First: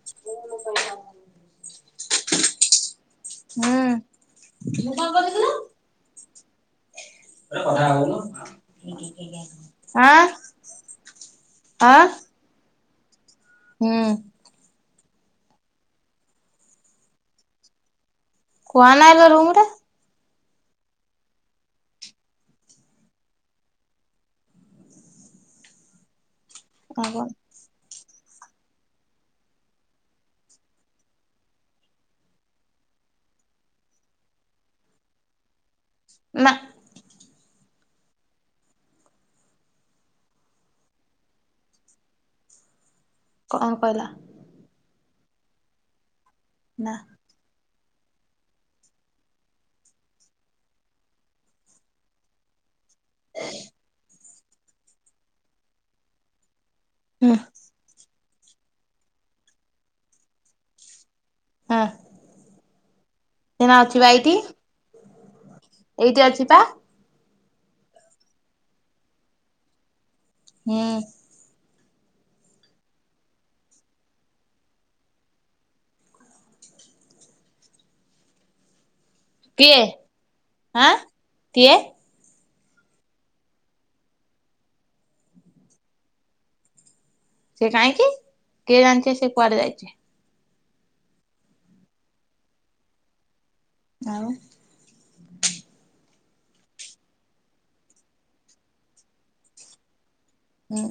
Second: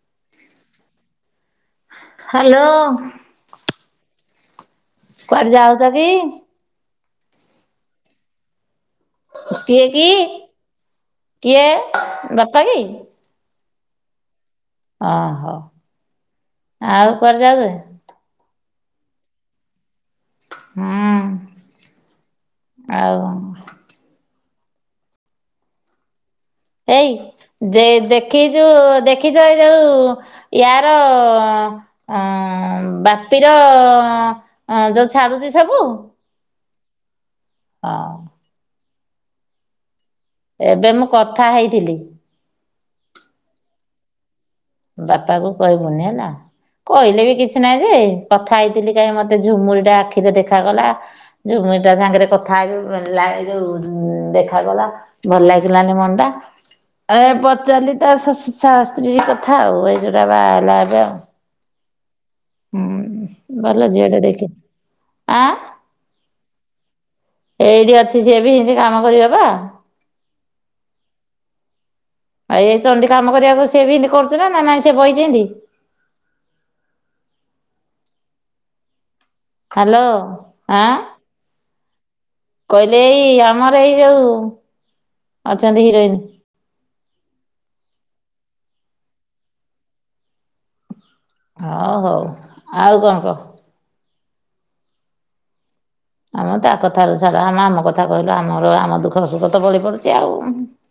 [inaudible] Hello. ହୁଁ। କୁଆଡେ ଯାଉଚ କି? କଥା ହୋଉନ? କିଏ କି କିଏ ଆଁ ବାପା କି? ହୁଁ। ଅ ହ ଆଉ କୁଆଡେ ଯାଉଚ? କୁଆ ନାଇଁ ଏବେ ରୁମ ରେ ହୁଁ। ଆଉ ଏଇ ଦେ ଦେଖି ଯୋଉ ଦେଖିଚ ଏ ଯୋଉ ୟାର ଅଁ ବାପିର ଯୋଉ ଛାଡୁଚି ସବୁ ନା। ଅଁ। ଏବେ ମୁଁ କଥା ହେଇଥିଲି। କଣ କହିଲା? ବାପାକୁ କହିବୁନି ହେଲା ନା କହିଲେ ବି କିଛି ନାଇଁ ଯେ କଥା ହେଇଥିଲି କାଇଁ ମତେ ଝୁମୁୁରିଟା ଆଖିରେ ଦେଖାଗଲା। ଝୁମୁରିଟା ସାଙ୍ଗେରେ କଥା ହେବି ଲା ଯୋଉ ଦେଖାଗଲା। ଭଲ ଲାଗିଲାନି ମନ ଟା ଏ ହୁଁ ପଚାରିଲି ତା ଶା ସ୍ତ୍ରୀ କଥା ଆଉ ଏଇ ଯୋଉଟା ବାହା ହେଲା ଏବେ ଆଉ। ଅଁ ଉଁ ଭଲ ଝିଅଟେ ଦେଖ ଆ ଏଇଟି ଅଛି ପା ଏଇଠି ଅଛି ସିଏ ବି ଏମତି କାମ କରିବା ବା। ହୁଁ ଆଉ ଏ ଚଣ୍ଡୀ କାମ କରିବାକୁ ସି ବି ଏମିତି କରୁଥିଲା ନା ନାଇଁ ସେ ବଇଛି ଏମିତି କିଏ ହ୍ୟାଲୋ ଆଁ କିଏ କହିଲେ ଏଇ ଆମର ଏଇ ଯୋଉ ଅଛନ୍ତି ହିରୋଇନ। ସେ କାହିଁକି କିଏ ଜାନିଛି ସେ କୁଆଡେ ଯାଇଛି। ଓ ହଉ ଆଉ କଣ କହ? ଆଉ ଆମ ତା କଥାରୁ ଛଡା ଆମେ ଆମ କଥା କହିଲୁ ଆମର ଆମ ଦୁଃଖ ସୁଖ ତ ବଳି ପଡଛି ଆଉ ହୁଁ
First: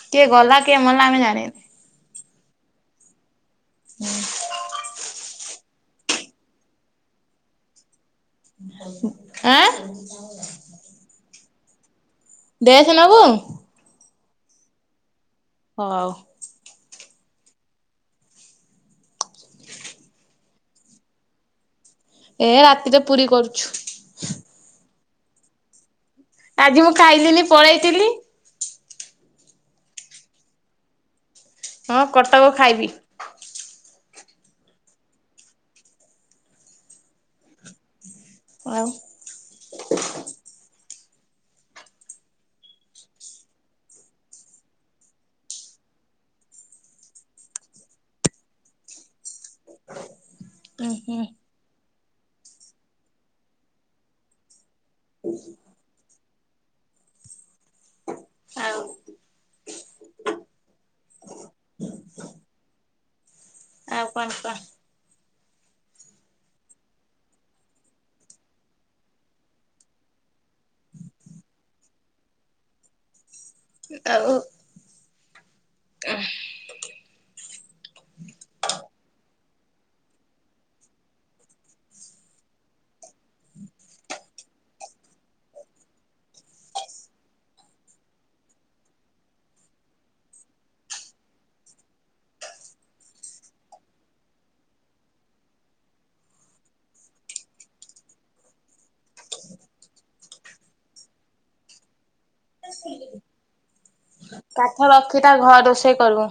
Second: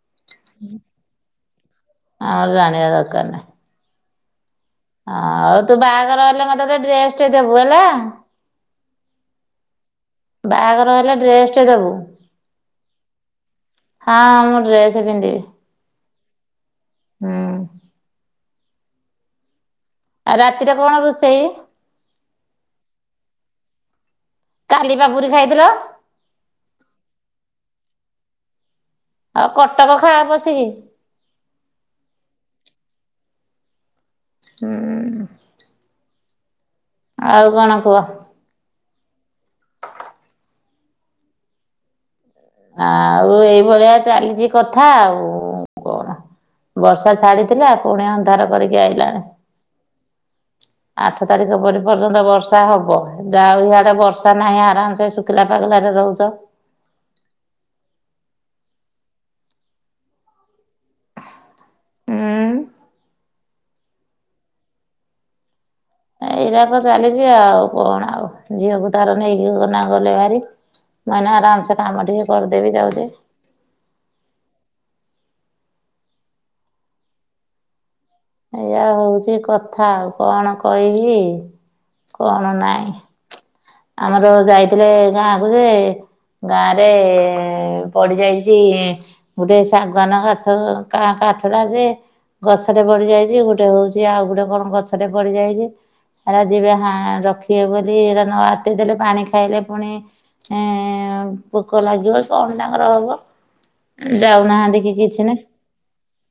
କିଏ ଗଲା କିଏ ମଲା ଆମେ ଜାଣି ଆଉ ଜାଣିବା ଦରକାର ନାହିଁ। ହୁଁ ଆଉ ତୁ ବାହାଘର ହେଲେ ମତେ ଗୋଟେ ଡ୍ରେସ ଟେ ଦେବୁ ହେଲା। ଆଁ ବାହାଘର ହେଲେ ଡ୍ରେସ ଟେ ଦେବୁ। ଡ୍ରେସ୍ ନବୁ। ହଁ ମୁଁ ଡ୍ରେସ ପିନ୍ଧିବି। ହଉ। ହଁ [unintelligible] ଆଉ ରାତିରେ କଣ ରୋଷେଇ? ଏ ରାତିରେ ପୁରୀ କରୁଛୁ। କାଲିି ବା ପୁରୀ ଖାଇଥିଲ। ଆଜି ମୁଁ ଖାଇଲିିନି ପଳେଇଥିଲି। ଆଉ କଟକ ଖାଆ ପଶିକି। ହଁ କଟକ ଖାଇବି। ହୁଁ ଆଉ କଣ କୁହ? ଆଉ। ଆଉ ଏଇଭଳିଆ ଚାଲିଛି କଥା ଆଉ କଣ? ବର୍ଷା ଛାଡିଥିଲା ପୁଣି ଅନ୍ଧାର କରିକି ଆଇଲାଣି। ହୁଁ ହୁଁ ଆଠ ତାରିଖ ପରେ ପର୍ଯ୍ୟନ୍ତ ବର୍ଷା ହେବ ଯାାଉ ଇଆଡ଼େ ବର୍ଷା ନାହିଁ ଆରାମସେ ଶୁଖିଲା ପାଗଲାରେ ରହୁଛ। ହଉ। ହୁଁ। ଆଉ କଣ କହ? ଏଇଟାତ ଚାଲିଛି ଆଉ କଣ ଆଉ ଝିଅକୁ ତାର ନେଇକି ନା ଗଲେ ଭାରି। ମୁଁ ଏଇଁନା ଆରାମସେ କାମ ଟିକେ କରିଦେବି ଯାଉଛି। ଆଉ ଏଇଆ ହଉଛି କଥା ଆଉ କଣ କହିବି। କଣ ନାଇଁ ଆମର ଯାଇଥିଲେ ଗାଁ କୁ ଯେ ଗାଁରେ ପଡ଼ିଯାଇଛି। ଗୋଟେ ଶାଗୁଆନ ଗଛର କା କାଠଟା ଯେ ଗଛଟେ ବଡି ପ ଯାଇଛି ଗୋଟେ ହଉଛି ଆଉ ଗୋଟେ କଣ ଗଛଟେ ପଡିଯାଇଛି। ଏରା ଯିବେ ହା ରଖିବେ ବୋଲି ଏ ନ ଆତେଇ ଦେଲେ ପାଣି ଖାଇଲେ ପୁଣି ଏଁ ପୋକ ଲାଗିବ କଣ ତାଙ୍କର ହବ। କାଠ ଯାଉନାହାନ୍ତି କି ରଖି କିଛି ତା ନାହିଁ। ଘ ରୋଷେଇ କରିବୁ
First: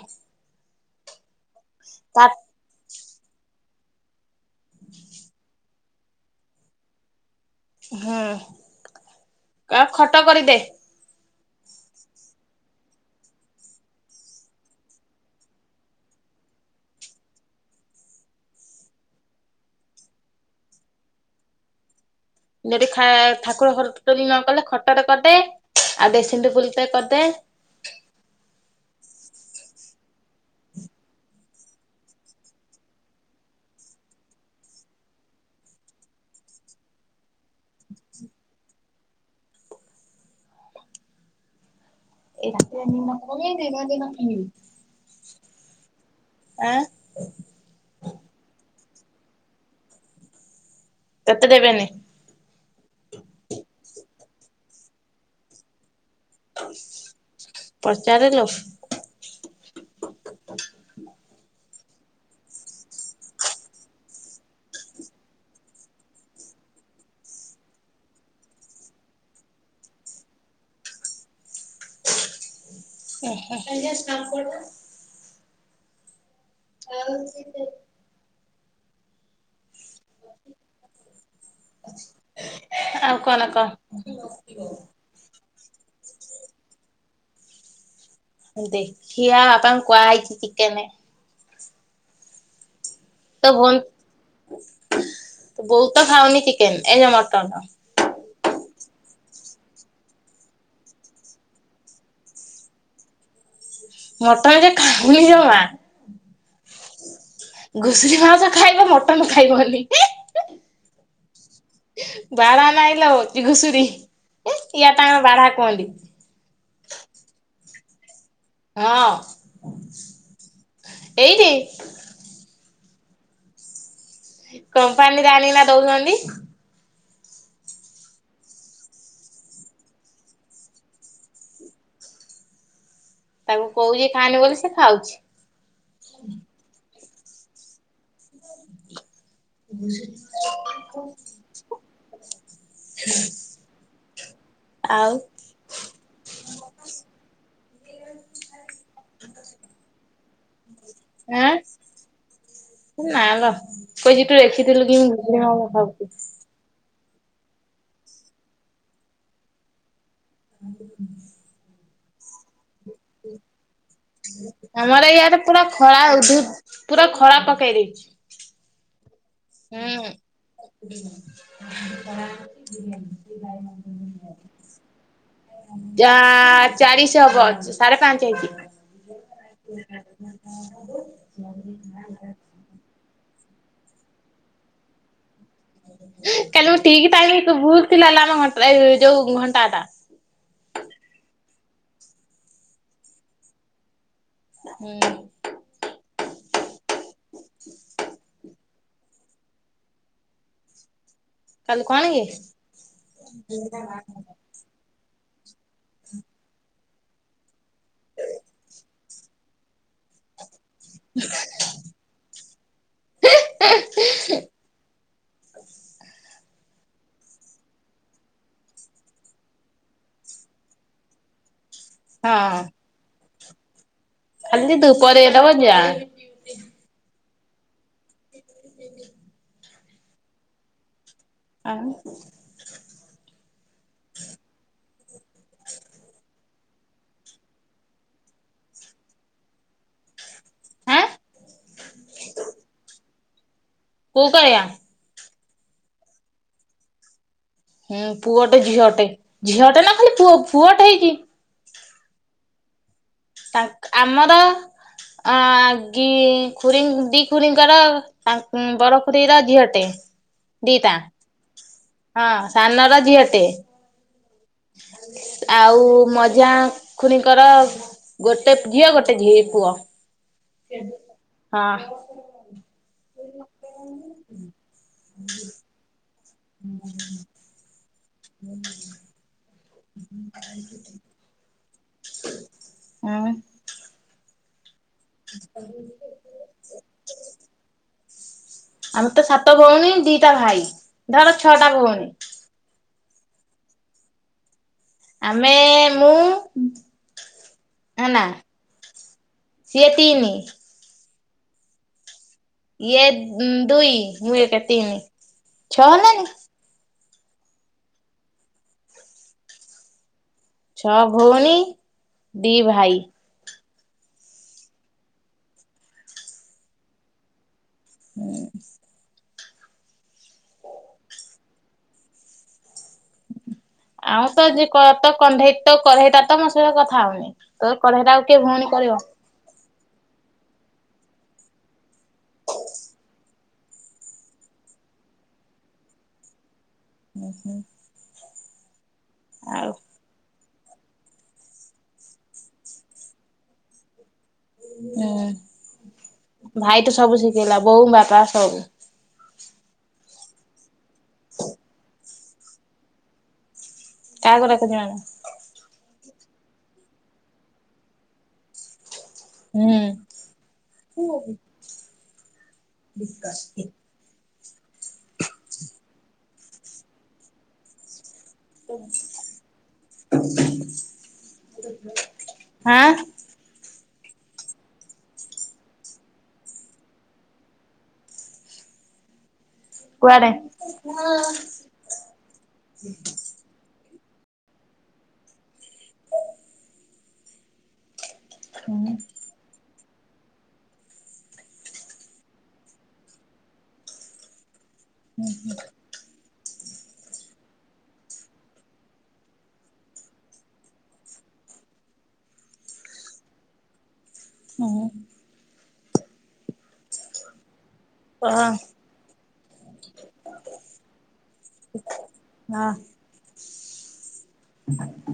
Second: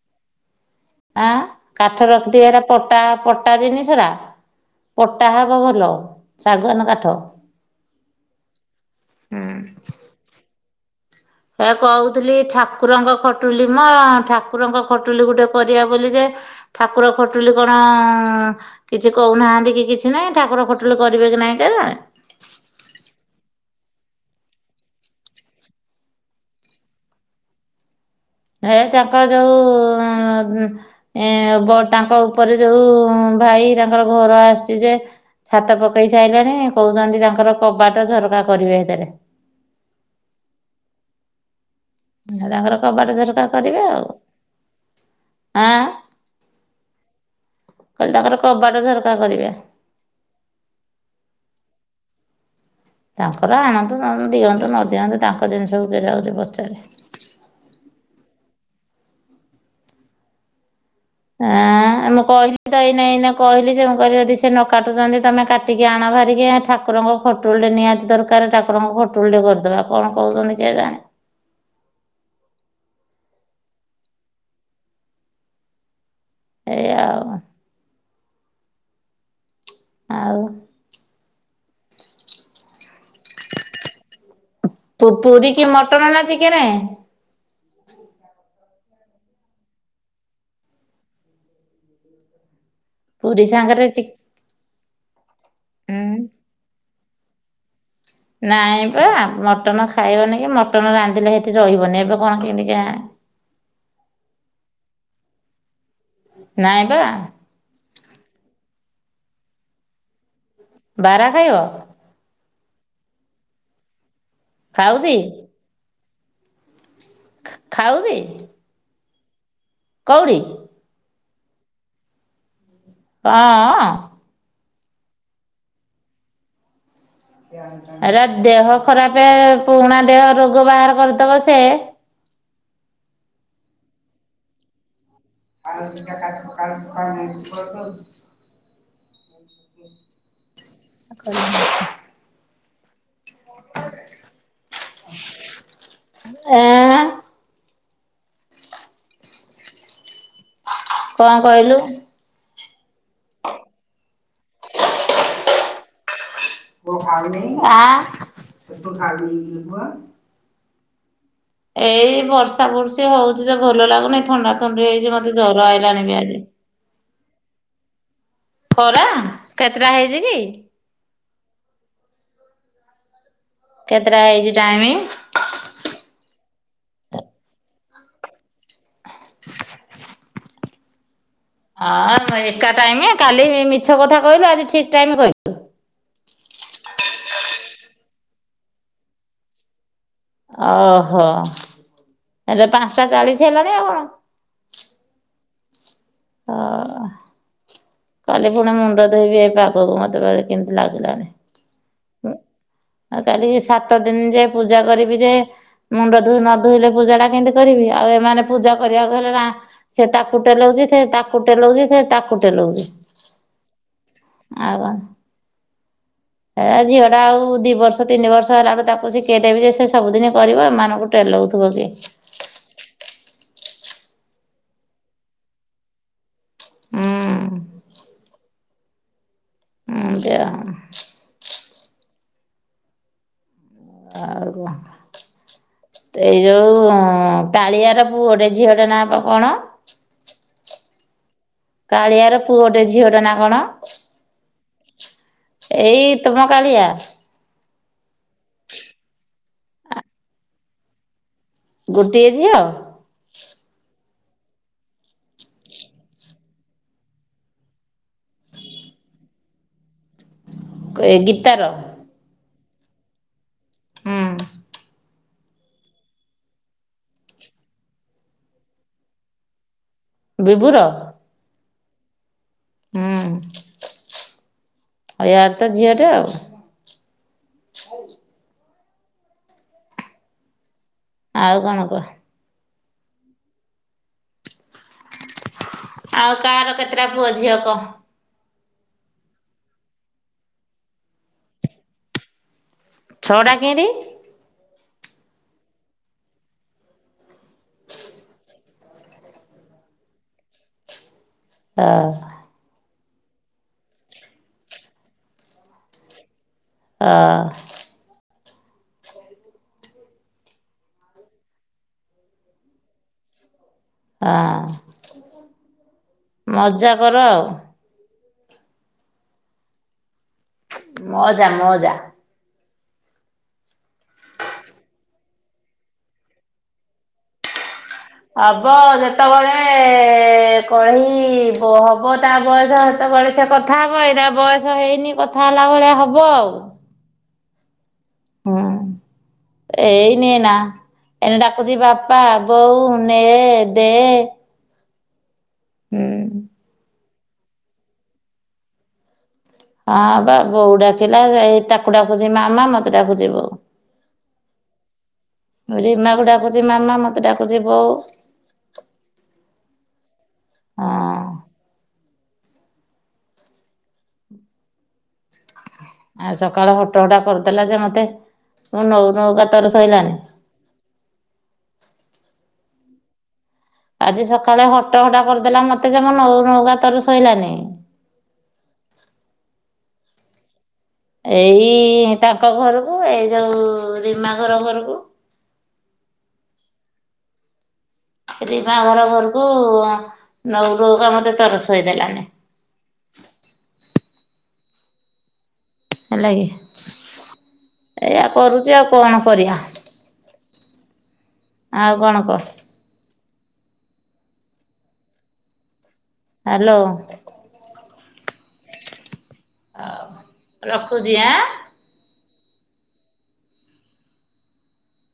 ଆଁ କାଠ ତା ରଖିଥିବେନା? ପଟା ପଟା ଜିନିଷ ଟା ପଟା ହବ ଭଲ ଶାଗୁଆନ କାଠ। ହୁଁ ହୁଁ ଆଉ ଖଟ କରିଦେ। ଏ କହୁଥିଲି ଠାକୁରଙ୍କ ଖଟୁଲି ମୋ ଠାକୁରଙ୍କ ଖଟୁଲି ଗୋଟେ କରିବା ବୋଲି ଯେ ଠାକୁର ଖଟୁଲି କଣ କିଛି କହୁନାହାନ୍ତି କି କିଛି ନାହିଁ ଠାକୁର ଖଟୁଲି କରିବେ କି ନାଇଁ କିଏ ଜାଣେ? ଯଦି ଖାଏ ଠାକୁର ଖଟୁଲି ନ କଲେ ଖଟ ଟେ କରିଦେ ଆଉ ଡେସିଙ୍ଗ ଟେବୁଲ୍ ଟେ କରିଦେ। ହେ ତାଙ୍କର ଯଉ ଉଁ ଉଁ ଏ ବ ତାଙ୍କ ଉପରେ ଯୋଉଁ ଭାଇ ତାଙ୍କର ଘର ଆସଚି ଯେ ଛାତ ପକେଇ ସାରିଲାଣି କହୁଚନ୍ତି ତାଙ୍କର କବାଟ ଝରକା କରିବେ ସେଇଥିରେ। ଏଇ ତାଙ୍କର ରାତିରେ ନିନ କବାଟ ଝରକା ପକେଇବି ଦିନ କରିବେ ଦିନ ଆଉ କିଣିବି। ଆଁ ଆଁ। କହିଲି ତାଙ୍କର କବାଟ ଝରକା କରିବେ। ତତେ ଦେବେନି। ତାଙ୍କର ଆଣନ୍ତୁ ଅଁ ଦିଅନ୍ତୁ ନଦିଅନ୍ତୁ ତାଙ୍କ ଜିନିଷକୁ କିଏ ଯାଉଚି ପଚାରେ। ପଚାରେ ଲୋ। ଆଁ। ଆଁ ମୁଁ କହିଲି ତ ଏଇନେ ଏଇନେ କହିଲି ଯେ ମୁଁ କହିଲି ଯଦି ସେ ନ କାଟୁଚନ୍ତି ତମେ କାଟିକି ଆଣ ବାହାରିକି ଠାକୁରଙ୍କ ଖଟୁଲି ଟେ ନିହାତି ଦରକାର ଠାକୁରଙ୍କ ଖଟୁଲି ଟେ କରିଦବା କଣ କହୁଚନ୍ତି କିଏ ଜାଣେ। [unintelligible] ଏଇଆ ଆଉ। [unintelligible] ଆଉ। ଆଉ କଣ କହ? ପୁ ପୁରୀ କି ମଟନ ନା ଚିକେନେ? ଦେଖିଆ ବାପାଙ୍କୁ କୁହା ହେଇଚି ଚିକେନେ। [inaudible] ପୁରୀ ତ ସାଙ୍ଗରେ ଚି ଭନ ବଉ ଉଁ ତ ଖାଉନି ଚିକେନ୍ ଏ ଯଉ ମଟନ। ନାଇଁ ପା ମଟନ ଖାଇବନି କି ମଟନ ରାନ୍ଧିଲେ ସେଠି ରହିବନି ଏବେ କଣ କେମିତି କେୟାଣି। ମଟନ ଯେ ଖାଉନି ଜମା। ନାଇଁ ପା। ଘୁଷୁୁରୀ ମାଉସ ଖାଇବ ମଟନ ଖାଇବନି। ବାରା ଖାଇବ? ବାରା ନାଇଁ ଲୋ ଚି ଘୁଷୁରୀ ଇଆଡେ ତାଙ୍କର ବାରା କୁହନ୍ତି। ଖା ଖାଉଚି? ହଁ। କଉଠି? ଏଇଠି। ଆଁ ଆଁ। କମ୍ପାନୀରେ ଆଣିକିନା ଦଉଚନ୍ତି। ଏରା ଦେହ ଖରାପେ ପୁରୁଣା ଦେହ ରୋଗ ବାହାର କରିଦବ ସେ। ତାକୁ କହୁଚି ଖାନି ବୋଲି ସେ ଖାଉଛି। [inaudible] [unintelligible] ଆଉ। ଏଁ କଣ ଆଁ। କହିଲୁ ନା ଲୋ କହିଚି ତୁ ଦେଖିଥିଲୁ କି ମୁଁ ଆ। [inaudible] ଏଇ ବର୍ଷା ବର୍ଷେ ହଉଚି ଯେ ଭଲ ଲାଗୁନି ଥଣ୍ଡା ଥଣ୍ଡି ଆମର ହେଇଚି ମତେ ଇଆଡେ ପୁରା ଜ୍ୱର ଖରା ଆଇଲାଣି ବିି ଉଧୁ ଆଜି। ପୁରା ଖରା ପକେଇ ଦେଇଛି। ଖରା। କେତେଟା ହେଇଛି କି? ଉଁ ହୁଁ। କେତେଟା ହେଇଛି ଟାଇମି? ଯା ଚାଳିଶ ହବ, ସାଢେ ପାଞ୍ଚ ହେଇଛି। ହଁ ଏକା ଟାଇମ କାଲି ମିଛ କଥା କହିଲୁ ଆଜି ଠିକ ଟାଇମ କହିଲୁ। କାଲି ମୁଁ ଠିକ ଟାଇମ ଭୁଲ ଥିଲା ହେଲା ଆମ ଘଟା ଏଇ ଯୋଉ ଘଣ୍ଟାଟା। ଓହୋ ହେଲେ ପାଞ୍ଚଟା ଚାଳିଶ ହେଲାଣି ଆଉ କଣ। ହୁଁ। [unintelligible] [inaudible] କାଲି ପୁଣି ମୁଣ୍ଡ ଧୋଇବି ଏଇ ପାଗକୁ ମୋତେ ଭାରି କେମିତି ଲାଗିଲାଣି? କାଲି କଣ କି? ଆ କାଲି ସାତ ଦିନ ଯେ ପୂଜା କରିବି ଯେ ମୁଣ୍ଡ ଧ ନ ଧୋଇଲେ ପୂଜାଟା କେମିତି କରିବି ଆଉ ଏମାନେ ପୂଜା କରିବାକୁ ହେଲେ ନା ସେ ତାକୁ ଟେଲଉଛି ସେ ତାକୁ ଟେଲଉଛି ସେ ତାକୁ ଟେଲଉଛି। ଆଉ କଁ ହେ ଝିଅଟା ଆଉ ଦି ବର୍ଷ ତିନି ବର୍ଷ ହେଲା ବେଳକୁ ତାକୁ ଶିଖେଇଦେବି ଯେ ସେ ସବୁଦିନ କରିବ। ଏମାନଙ୍କୁ ପେଲଉଥିବ କିଏ? ହଁ। ଖାଲି ତୁ ପରେ ବ ଯା ହୁଁ। [inaudible] ହୁଁ ଦେ ଆଉ ଆଉ ତେଉ ଯୋଉ କାଳିଆର ପୁଅଟେ ଝିଅଟେ ନାଁ ବା କଣ? ଆଁ କାଳିଆର ପୁଅଟେ ଝିଅଟେ ନା କଣ? କୋଉ କାଳିଆ? ଏଇ ତମ କାଳିଆ। ହୁଁ ପୁଅଟେ ଝିଅଟେ। ଝିଅଟେ ନା ଖାଲି ପୁଅ ପୁଅଟେ ହେଇଛି। ଗୋଟିଏ ଝିଅ। ତା ଆମର ଅ ଦି ଖୁରି ଖୁରିଙ୍କର ଆ ବଡ ଖୁଡୀର ଝିଅଟେ ଦିଟା। ଏ ଗୀତାର ହଁ ସାନର ଝିଅଟେ। ଆଉ ମଝିଆ ଖୁଡିଙ୍କର ଗୋଟେ ଝିଅ ଗୋଟେ ଝିଅ ପୁଅ। ବିିଭୁର। ହଁ। ଆଉ ୟାର ତ ଝିଅଟେ ଆଉ। [inaudible] [inaudible] [inaudible] ଆଉ କଣ କୁହ? ହୁଁ ହୁଁ [inaudible] ଆଉ କାହାର କେତେଟା ପୁଅ ଝିଅ କହ? ଆମେ ତ ସାତ ଭଉଣୀ, ଦିଟା ଭାଇ ଧର ଛଅଟା ଭଉଣୀ। ଛଅଟା କେନତି? ଆମେ, ମୁଁ ନା ସିଏ ତିନି ଓ ଇଏ ଉଁମ ଦୁଇ ମୁ ଗୋଟେ ତିନି ଛଅ ନାଇଁ ଅ ଛଅ ଭଉଣୀ, ଦି ଭାଇ। ଆ ମଜା କର। ହୁଁ ମଜା ମଜା। ଆଉ ତ ଯେ କଟ କଣ୍ଢେଇ ତ କଢେଇ ତ ମୋ ସହିତ କଥା ହଉନି। ତ କଢେଇଟା ଆଉ କିଏ ଭଉଣୀ ହବ କରିବ ଯେତେବେଳେ ଏ କଢେଇ ବ ହବ ତା ବୟସ ହେତେବେଳେ ସେ କଥା ହେବ ଏଇ ତା ବୟସ ହେଇନି କ ଥା ହେଲାବଳେ ହେବ ଆଉ। ହୁଁ ହୁଁ ହୁଁ। ଆଉ ହୁଁ ଏଇନି ନା ଏନ ଡାକୁଛି ବାପା, ବୋଉ ନେ ଦେ ହୁଁ ହୁଁ ଭାଇ ତ ସବୁ ଶିଖେଇଲା ବୋଉ, ବାପା ସବୁ ହଁ ବା ବୋଉ ଡାକିଲା ଏଇ ତାକୁ ଡାକୁଛି ମାମା ମତେ ଡାକୁଛି ବୋଉ। କାହାକୁ ଡାକୁଛି ମାମା? ରିମାକୁ ଡାକୁଛି ମାମା ମତେ ଡାକୁଛି ବୋଉ। ହଁ ହୁଁ ନିକାାଶ ଆଉ ସକାଳ ହୋଟ ହଟା କରିଦେଲା ଯେ ମୋତେ, ମୁଁ ନଉ ନୌକାତରେ ସୋଇଲାଣି। ହାଁ ଆଜି ସକାଳେ ହଟ ହଟା କରିଦେଲା ମତେ ଯେ ମୋ ମୋ ପାଖରେ ଶୋଇଲାନି। କୁଆଡେ ଏଇ ତାଙ୍କ ଘରକୁ ଏଇ ଯୋଉ ରିମା ଘର ଘରକୁ। ରିମା ଘର ଘରକୁ ଆଁ ନଉ ଠୁ କ ମତେ ତର ସୋଇଦେଲାଣି। ହୁଁ ହୁଁ ହେଲା କି ଏଇଆ କରୁଛି, ଆଉ କଣ କରିବା। ଆଉ କଣ କହ? ହଁ ହାଲୋ। ହଁ ଆଉ ରକହୁଛି, ଆଁ ହଁ ହୁ